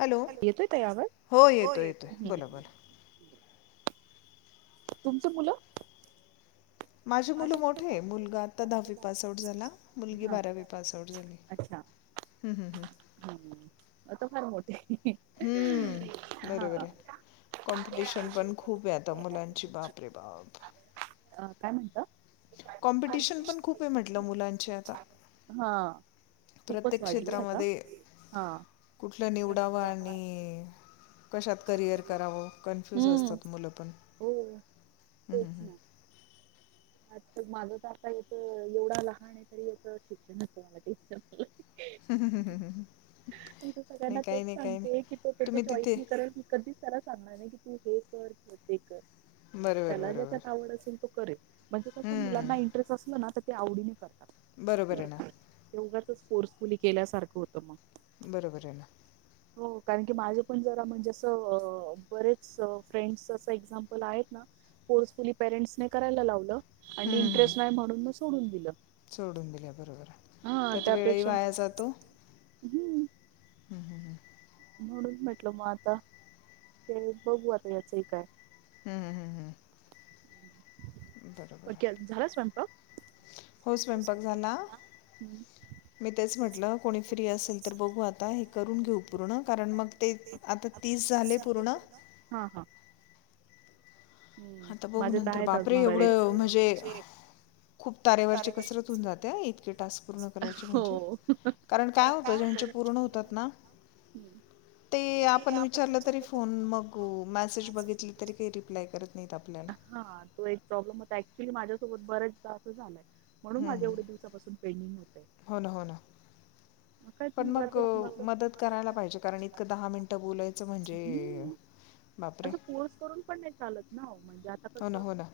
Hello येतोय ताई आवाज? हो येतोय येतोय बोला बोला तुमचं मुलं माझी माझे मुलं मोठे आहे आत्ता मुलगा आता दहावी पासआउट झाला दहा मुलगी बारावी पासआउट झाली [unintelligible] अच्छा हं, हं, हं. हम् आता फार मोठ हम्म बरोबर आहे कॉम्पिटिशन पण खूपाय आता मुलांची बापरेबाप काय म्हणता? कॉम्पिटिशन पण खूपे म्हटलं मुलांचे आता हा खूपच प्रत्येक वाढली आता क्षेत्रामध्ये हा. कुठलं निवडावं आणि कशात करिअर करावं कन्फ्युज हम्म असतात मुलं पण हो हम्म हम् हम् आज माझं तर आता याेत एवढा लहान आहे तरी याचं शिक्षणाच मला टेन्शन अलय [unintelligible] म त नाही सगळ्यांना तेच काही नाही काही सांगते नाही की तो त्या तुम्ही चॉईस तिथे ने करल मी कधीच त्याला सांगणार नाही की तू हे कर किंवा ते कर बरोबर त्याला बरोबर ज्याच्यात आवड असेल तो करेल - म्हणजे कसं हं, मुलांना इंटरेस्ट असलं ना तर ते आवडीने करतात बरोबर आहे ना ते उगाचच फोर्सफुली केल्यासारखं होतं मग बरोबर आहे ना हो कारण की माझे पण जरा म्हणजे असं बरेच फ्रेंड्स असं एक्झाम्पल आहेत ना फोर्सफुली पेरेंट्से करायला लावलं आणि हं, हं. इंटरेस्ट नाही म्हणून म सोडून दिलं सोडून दिल्या बरोबर हा त्यात वेळही त्यापेक्षा वाया जातो हम्म म्हणून म्हटल मग आता ते बघू आता याचही काय हम्म हम्म हम्म हम्म क झाला स्वयंपाक हो स्वयंपाक झाला हम्म मी तेच म्हटलं कोणी फ्री असेल तर बघू आता हे करून घेऊ पूर्ण कारण मग ते तीस झाले पूर्ण हा हा आता बघू माझे तर नंतर आहेत बापरे अजून बरेच एवढं म्हणजे खूप तारेवरची कसरत होऊन जातय इतके टास्क पुर्ण करायचे म्हणजे कारण काय होत ज्यांचे पुर्ण होतात [unintelligible] हम्म ते आपण विचारलं तरी फोन मग मेसेज बघितली तरी काही रिप्लाय करत नाही हा तो एक प्रॉब्लेम होता ऍक्च्युली माझ्यासोबत बरेचदा असं झालंय म्हणून हम्म, माझे हम्म. एवढे दिवसापासून पेंडींग होते हो ना हो ना म काय तू अ मदत करायला पाहिजे कारण इ दहा मिनटं बोलायचं य हम आ बापरे फोर्स करून पण नाही चालत ना म्हणजे आता हो कस ना हो ना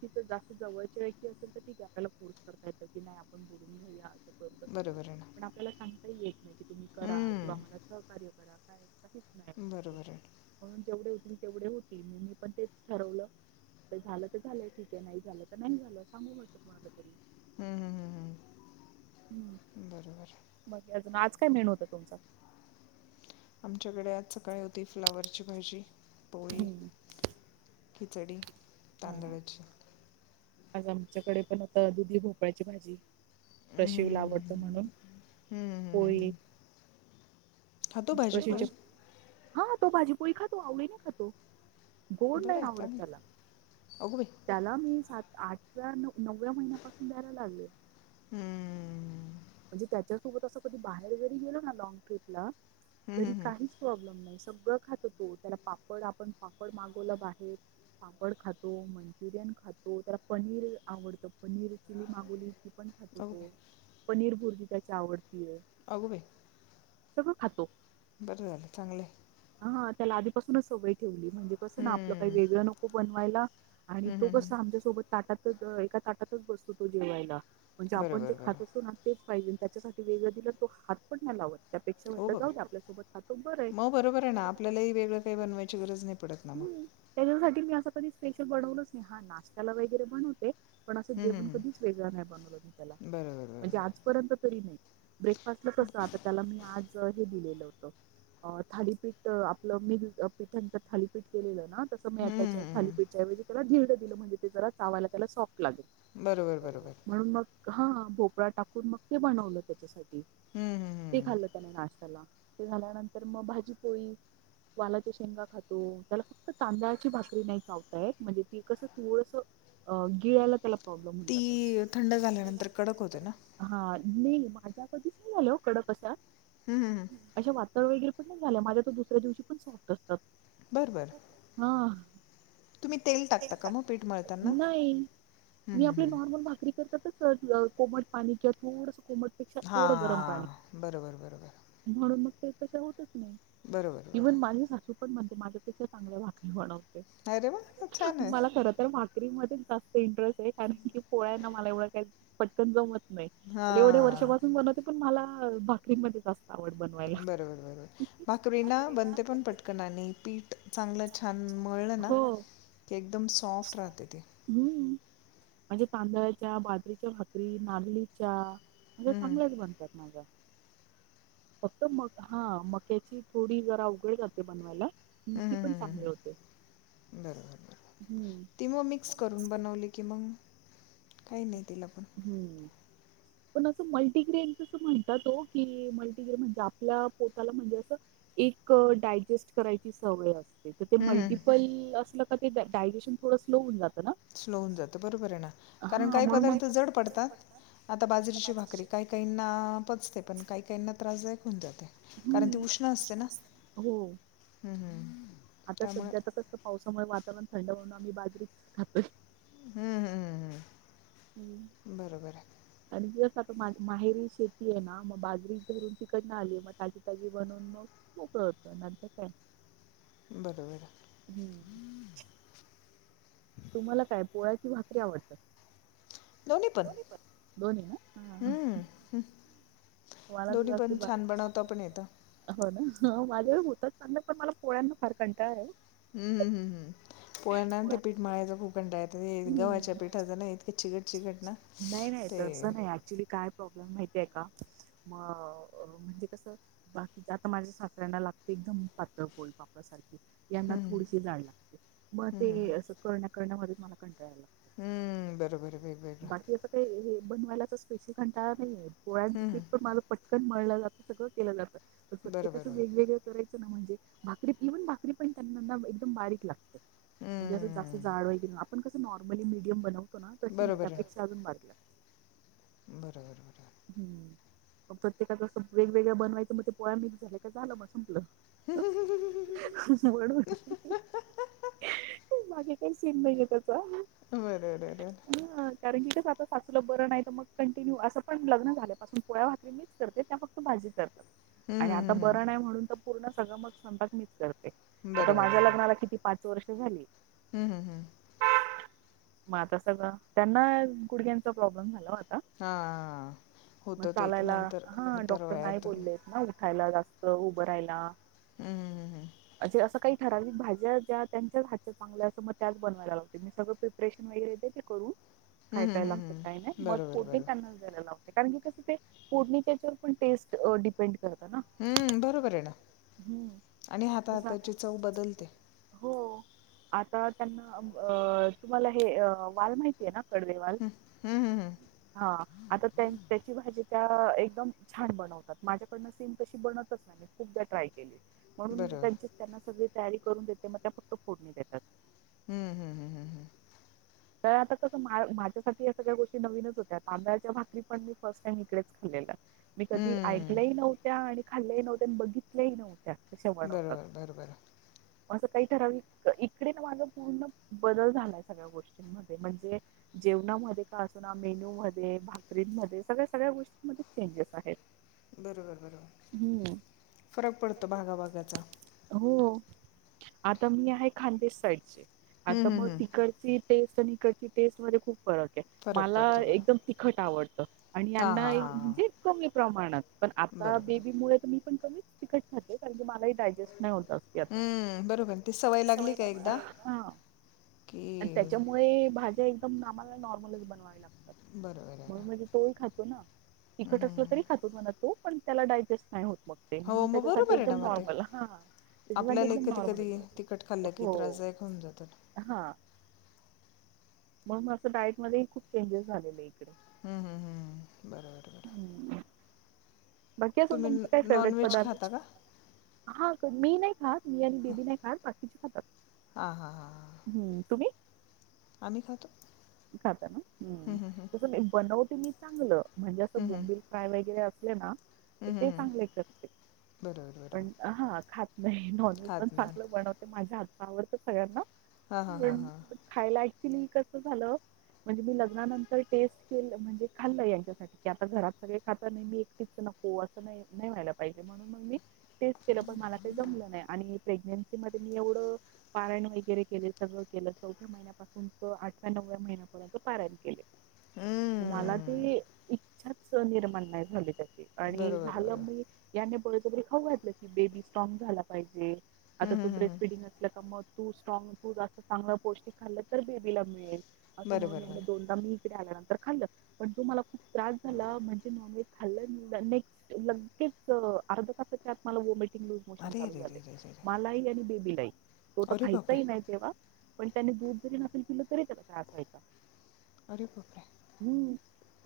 कि जास्त जवळचे व्यक्ती असेल तर ठीक आहे आपल्याला फोर्स करता येत की नाही आपण बोलून घेऊया असं करू तसं करू बरोबर आहे ना पण आपल्याला सांगता नाही की तुम्ही करा किंवा मला हम्म, सहकार्य करा काय काहीच नाही उगाचच बरोबर आहे म्हणून जेवढे तेवढे होतील म मी पण तेच ठरवलं झालं तर झालंय ठीके नाही झालं तर नाही झालं सांगू म्हटलं हम्म, हम्म, हम्म, हम्म. बरोबर अजून काय मिेळूत तुमचा आमच्याकडे आज सकाळी होती फ्लावरची भाजी पोळी हम्म खिचडी हा तांदळाची आज आमच्याकडे पण आता दुधी भोपाळची भाजी हम्म, रशीला हम्म, हम्म, आवडतो हम्म. म्हणून हम्म, हम्म, हम्म, पळी हम्म. खातो भाजी पोळी हा तो भाजीपोळी खातो आवडी खातो गोड बरं नाही आहे आवडत चांगलं त्याला अगो बाई त्याला मी स आठव्या नवव्या महिन्यापासून द्यायला लागले हम्म. म्हणजे त्यात त्याोबत कधी बाहेर जरी गेलो ना ल ट्र्रीपला हम्म, तरी हम्म, हम्म. काही प्रॉब्लेम नाही सगळं खात तो त्याला पापड आपण पापड मागवलं बाहेर पापड खातो मंचुरियन खातो त्याला पनीर आवडतं पनीर चिली मागुली अगो बाई खो पनीर भुर्जी त्याची आवडतीय अगवे सगळं खातो बरं झालं चांगलं हा त्याला आधीपासूनच सवय ठेवली म्हणजे कसं ना आपलं काही हं. वेगळं नको बनवायला आणि हं, तो हं, हं. कस आमच्यासोबत ताटातच एका ताटातच बसतो तो जेवायला म्हणजे आपण जे बरोबर, खात बरोबर. असो ना तेच पाहिजे त्याच्यासाठी वेगळ दि तो हात पण नाही लावत अेक्षा हो म्हट जाऊ बापरे! आपल्यासोबत खातो बरं आहे मग ना, बरोबर आहे आपल्यालाही वेगळं काही आप बनवायची गरज नाही पडत ना मग. व त्याच्यासाठी मी अस कधी स्पेशल बनवलच नाही हा नाशत्याला वगैरे बनवते पण असं हं, हं, जेवण कधीच हं. वेगळं नाही बनवलं मी त्याला बरोबर, म्हणजे बरोबर. आजपर्यंत तरी नाही ब्रेकफास् कस आता त्याला मी आज दि हो थालीपीठ आपलं म पीठां थालीपीठ केलेलं ना तसं हं, म्याच्या हं, हं. खालीपीच्याऐज त्यालाधीड दिलं म्हणज ते जरा चायला त्याला सॉफ्ट बरोबर, बरोबर. म्हणून मग हा भोपळा टाकून मग ते बनवलं त्याच्यासाठी हं, हं, ते हं. खाल्लं त्याने ते झाल्यानंतर मग भाजी पोळी वालाच्या शेंगा खातो त्याला फक्त तांदळाची भाकरी नाही चावतायेत म्हणजे ती कसं थोडस गिळला त्याला प्रॉब्लेम होन ती जात थंड झाल्यानंतर थं कडक होते ना? नाही माझ्या कधीच नाही आल कड कस हम्म वगैरे पण नाही झाल्या माझ्या त दुसऱ्या दिवशी पण सत असतात बरं, बरं. हा तुम्ही तेल टाकता ट का मग पीठ मळताना? नाही हं, मी हं, आपली हं. नॉर्मल भाकरी कर कोमट पाणी किंवा थोडस कोमटपेक्षा थोडं गरम हां. बरोबर, बरोबर. पाणी म्हणून मग ते कशा होतच नाही बरोबर, इव्हन बरोबर. माणस असू ण माझ्यापेक्षा चांग भाकरी बनवाटे अरे वाह! छान आहे. मला खर भाकरी जास्त इंटरेस्ट आहे कारण की पोळ्या ना मला एवढं काय पटकन ज नाही एवढ्या हां. वर्षापासून बनवते पण मला भाकरीमध्ये जास् बरोबर बरोबर भाकरीना बनते पण पटकन आणि पीठ चांगलं छान मळलं ना ते एकदम सॉफ्ट राहते ते हम्म म्हणजे तांदळाच्या बाजरीच्या भाकरी नागलीच्या म हं, चांगलच एक बनतात माझ्या फक्त म हा मक्याची थोडी जरा उघड जाते बनवायला ती पण चांगली होते ब ती मग मिक्स करून बनवली की मग काही नाही तिला पण [inaudible] पण असं मल्टीग्रेन म्हणतात की मल्टीग्रेन म्हणजे आपल्या पोटला म्हणजे अस डायजेस्ट करायची सवय अस तर ते हं, हं. मल्टिपल असलं का ते डायजेशन थोडं स्लो होऊन जात स्लो होऊन जातं बरोबर आहे ना कारण काही म्हणून मग पदार्थ जड पडतात आता बाजरीची भाकरी काही काहींना पचते पण काही काहींना त्रासदायक होऊन जाते कारण ती उष्ण हम्मत असते ना हो हं, हं. आता त्यामुळे सध्या तर कस पावसामुळे वातावरण थंड होऊन आम्ही बाजरीत खातोय हं, हं, हं, हं. बरोबर अ झ माहेरी शेती आहे ना मग बाजरी धरून तिकडन आली मग ताजी ताजी बनवून मग मोकळ होत नंतर काय बरोबर हम्म तुम्हाला काय पोळ्याची भाकरी आवडतात दोन्ही पण दोनी ना हं, हं. वाला दोन्ही तला पण ब छान बनवता पण येतं. बनवतोण हो ना वाजळ होतच चांगलं पण मला पोळ्यांना फार कंटा आहे हम्म हम्म हम्म हम्म पोळ्यान ते पीठ माळायचा खूप कंडा येत गव्हाच्या हम्म. पीठाचा नाही कच्ची कच्ची चिकट घटना चिकट. नाही नाही, नाही ऍक्च्युली काय प्रॉब्लेम माय का म म्हणजे कसं बाकी आता माझ्या सास ऱ्यांना लागत एकदम पातळ बोलपापासारखे यांना थोडीशी जाड लागते मग ते अस करण्या करण्या म मला कंटाळायला लाग हम्म बरोबर वेगवेेग असं काही हे बनवायलाच स्पेशल कटाळा नाहीे येत पोळ्यांचं. हं, पिठ हं. पटकन मळलं जातं सगळं केलं जातं बरोबर, प्रत्येकाच बरोबर. वेगळ म्हणजे भाकरी इव्हन भाकरी पण त्यां एकदम बारीक लागते म्हणजे असं जास्त हं. जाड वगैरे आपण कसं नॉर्मली मिीडियम बनव कशी नाही बरोबर आहे. त्यापेक्षा अजूनारला बरोबर बरोबर हम्म मग प्रत्येकाचं वेगवेगळ्या बनवायचं मग ते पोळ्या मी झाल्या का झालं मग संपलं ह ह ह ह म्हणून ह हम हा हा हा हा. कोण सेट नाही घेतात. बर र र र चलं बर नाही तर मग कंटिन्यू असं पण लग्न झाल्या पासून पोळ्या भाातरी मीच करते त्या मग तू भाजी कर हं, आणि हं, आता हं, बरं हं. नाही म्हणून तर पूर्ण सगळं मग संपक मीच करत आता माझ्या लग्नाला किती पाच वर्ष झाली हम्म हम् हम्म मग आता सगळं त्यांना गुडक्यांचा प्रॉब्लेम झाला होता हा मग चालायला हा डॉक्टर नाही उतारवयात. बोललेत ना खाला जास्त उभं राहायला हं, हं, हं, हं. म्हजे असं काही ठराविक भाज्या ज्या त्यांच्याच हातच्या चांगल्या असं मग त्याच बनवायला लावते मी सगळं प्रिपरेशन वगैरे द ते करू काय हं, काय हं, हं, लागतं काही हं. नाही मग बरोबर, कोठे बरोबर. त्यांना द्यायला लागत कारण की कसं ते फूड त्याच्यावर पण टेस्ट डपेंड हम्म बरोबर आहे ना आणि जसं आता हातहाताची चव बदलते हो आता त्यांना तुम्हाला हे वाल माहिती आहे ना हं, हं, हं. आ भाजी त्या एकदम छान बनवतात माझ्याकडन सेम तशी बनतच नाही मी खूपदा ट्राय केली म्हणून बरोबर. त्यांची त्यांना सगळी तयारी करून देते मग त्या फक्त फोडणी देतात हम्म हम्म हम्म हम्मम्. आता कसं मा माझ्यासाठी या सगळ्या गोष्टी नवीनच होत्या, तांदळाच्या भाकरी पण मी फर्स्ट टाइम इकडेच खाल्लेलं. मी कधी हं. ऐकल्याही नव्हत्या आणि खाल्ल्याही नव्हत्या आणि बघितल्याही नव्हत्या. कशा बनवतात बरोबर बरोबर. असं काही ठरवलं इकडे ना माझा पूर्ण बदल झालाय सगळ्या गोष्टी म्हणते म्हणजे जेवणामध्ये का अस ना मेनू मध्ये भाकरीमध्ये सगळ्या सगळ्या गोष्टी चेंजेस आहेत. बरोबर, बरोबर. हम्म फरक पडतो भागाभागाचा. हो. आता मी आहे, खानदेश साईडचे हं, आता हं, मग हं. तिकडची टेस्ट आणि इकडची टेस्ट मध्ये खूप फरक आहे, फरक मला पडतो बरोबर. एकदम तिखट आवडतं. आणि हां, यांना हां, हां, म्हणजे हां. कमी प्रमाणात पण आता बरोबर. बेबी मु ती पण कमीच तिकट खाते कारण की मला ही डाजेस्ट नाहीत होत ते आता हं, बरोबर. ती सवय लागली का एकदा हा. की आणि त्याच्यामुळे. म हे भाज्या एकदम आम्हाला नॉर्मलच बनवा्या लागतात बरोबर आहे ना. म्हणून म्हणजे तोही खातो ना. हं, तखट असलं तरी हं. खात म्हण तो पण त्याला डायजेस्ट नाही होत. मग ते म्हणून हो, मग त्याच्यासाठी बरोबर आहे एकदम ना मग ते. नॉर्मल हा हा. त्याच्यासाठी आपल्यालाही एकदम नॉर्मल कधी-कधी तिखट खाल्लं की हो त्रासदायक होऊन जातं ना. हा. मग असं डायट मध्ये खूप चेंजेस झालेले इकडे हम्म हम्म हम्म बरोबर बरोबर. हम्म. बाकी तुम्ही तुम काय फेवरेट नॉनव्हेज पदार्थ. खाता का मी नाही खा मी आणि बेबी नाही खा बाकीची खातात. हा हा हा. हम्म तुम्ही खाता ना हम्म हं, हं, तस मी बनवते मी चांगलं. म्हणजे असं हं, हं, बोंबिल फ्राय वगैरे असले ना तर हं, ते हं, हं. चांगले करते. बरोबर पण बरोबर हा खात नाही नॉनव्हेज पण खात नाही चांगलं बनवते माझ्या हात आवडत सगळ्यांना हां हां हां पण हां खायला ऍक्च्युली कस झालं. म्हणजे मी लग्नानंतर टेस्ट के म्हणजे खाल्ल यांच्यासाठी की, आता घरात सगळे खात मी एकटी नको अस नाही व्हायला पाहिजे म्हणून म मी टेस्ट केलं पण मला काही जमलं नाही आणि प्रेग्न्सी मध्ये मी एवढं पाराण वगैरे के सगळं केलं चौ्या महि्यापून त आठव्या नवव्या महिपर्यंत पारण के मला हं. ते इच्छाच निर्माण नाही झालीह आणि बरोबर झालं बरोबर म या पच बरी खाऊ घातलं की बेबी स्ट्रॉग झाला पाहिजे आता हं, तू हं, हं, ब्रेस्ट हं. फिडिंग असलं का मग तू स्ट्रॉंग तू असं चांगलं पौष्टिक खाल्लं तर बेबीला मिळेल असं बरं म्हणून बरं या बरं दोनदा मी इकडे आल्यानंतर खाल्ल पण तो मला खूप त्रास झाला म्हणजे नॉन व्हेज खाल्लं नेक्स्ट लगेच अ अर्ध्या तासाच्या आत मला ओमिट लूस मोशन अरे चालू अरे अरे झाले अरे अरे अरे मलाही आणि बेबीलाही तो तर अरे बापरे खायचाही नाही तेव्हा पण त्याने दूध जरी नसेल पिल तरी त्याला त्रास व्हायचा. अरे बापरे. हम्म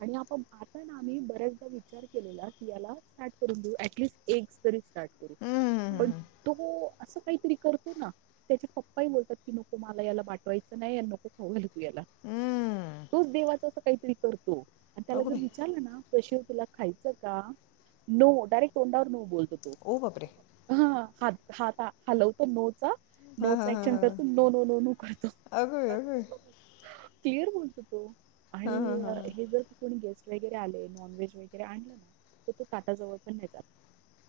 आणि आपोआप आत्ता ना आम्ही बर्याच विचार केलेला की, याला स्टार्ट करून ऍट्लिस्ट एक तरी स्टार्ट हं, हं, [unintelligible] हं, पण हं, तो असं काहीतरी करतो ना त्याचे पप्पाही बोलतात की, नको मला याला पाठवायचं नाही आणि नको खावू घालूस. गेला हं. तोच देवाच अस काहीतरी करतो आणि त्याला अगो जर बाई विचारलं ना पैसे तुला खायचं का नो डायरेक्ट तोंडावर नो बोलतो. तो वो बापरे. हा हात हात हालवतो नो नो हां चा हां हां ॲक्शन हां करतो नो नो नो नो करतो. अगो बाई अगो बाई क्लिअर बोलतो तो हां हां आणि हां हां हे जर कोणी गेस्ट वगैरे आले नॉन व्हेज. वैगेरे आणल ना तर तो ताटाजवळ पण नाही जात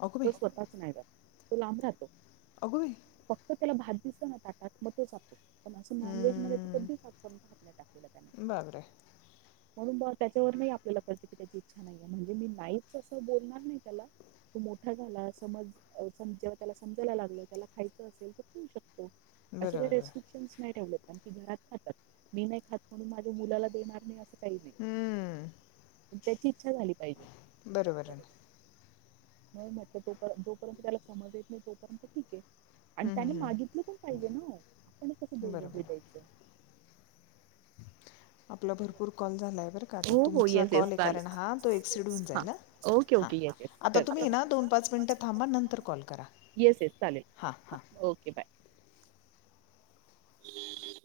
अगो तो बाई स्वतःच नाही जात. तो लांब राहतो. अगं बाई फक्त त्याला भात दिसला ना ताटात मग तो [unintelligible] त्याला असं नॉनव्हेज मध्ये हं. कधीच [unintelligible] आजपर्यंत हात नाही टाकलेला त्याने बापरे म्हणून म त्याच्यावर नाही आपल्याला प्रतिक्रिया [unintelligible] म्हणजे मी नाहीच असं बोलणार नाही त्याला तो मोठा झाला समज जेव्हा त्याला समजायला लागल त्याला खायचं असेल तर खाऊ शकतो असा काही बरोबर बरं रेस्ट्रिक्शन्स नाही ठेवले कारण की घरात खातात मी नाही खात म्हणून माझ्या मुलाला देणार नाही अस काही हं. नाही त्याची इच्छा झाली पाहिजे बरोबर आहे म म्हटलं तोपर्यंत जोपर्यंत त्याला समज येत नाही तोपर्यंत ठीक आहे आणि हं, त्याने हं, हं. मागितलं पण पाहिजे ना ओ आपण कसं बरं, बळजबरी बरं. द्यायचं आपला भरपूर कॉल झाला आहे बरं का आता हो हो तुमचा येस येस कॉल आहे कारण चालेल हां तो एक्सिड होऊन हा जाईल ओके हां ओके येस येस आता करते तुम्ही ये ना दोन पाच मिनिटं थांबा नंतर कॉल करा येस येस हां, हां. चालेल ओके बाय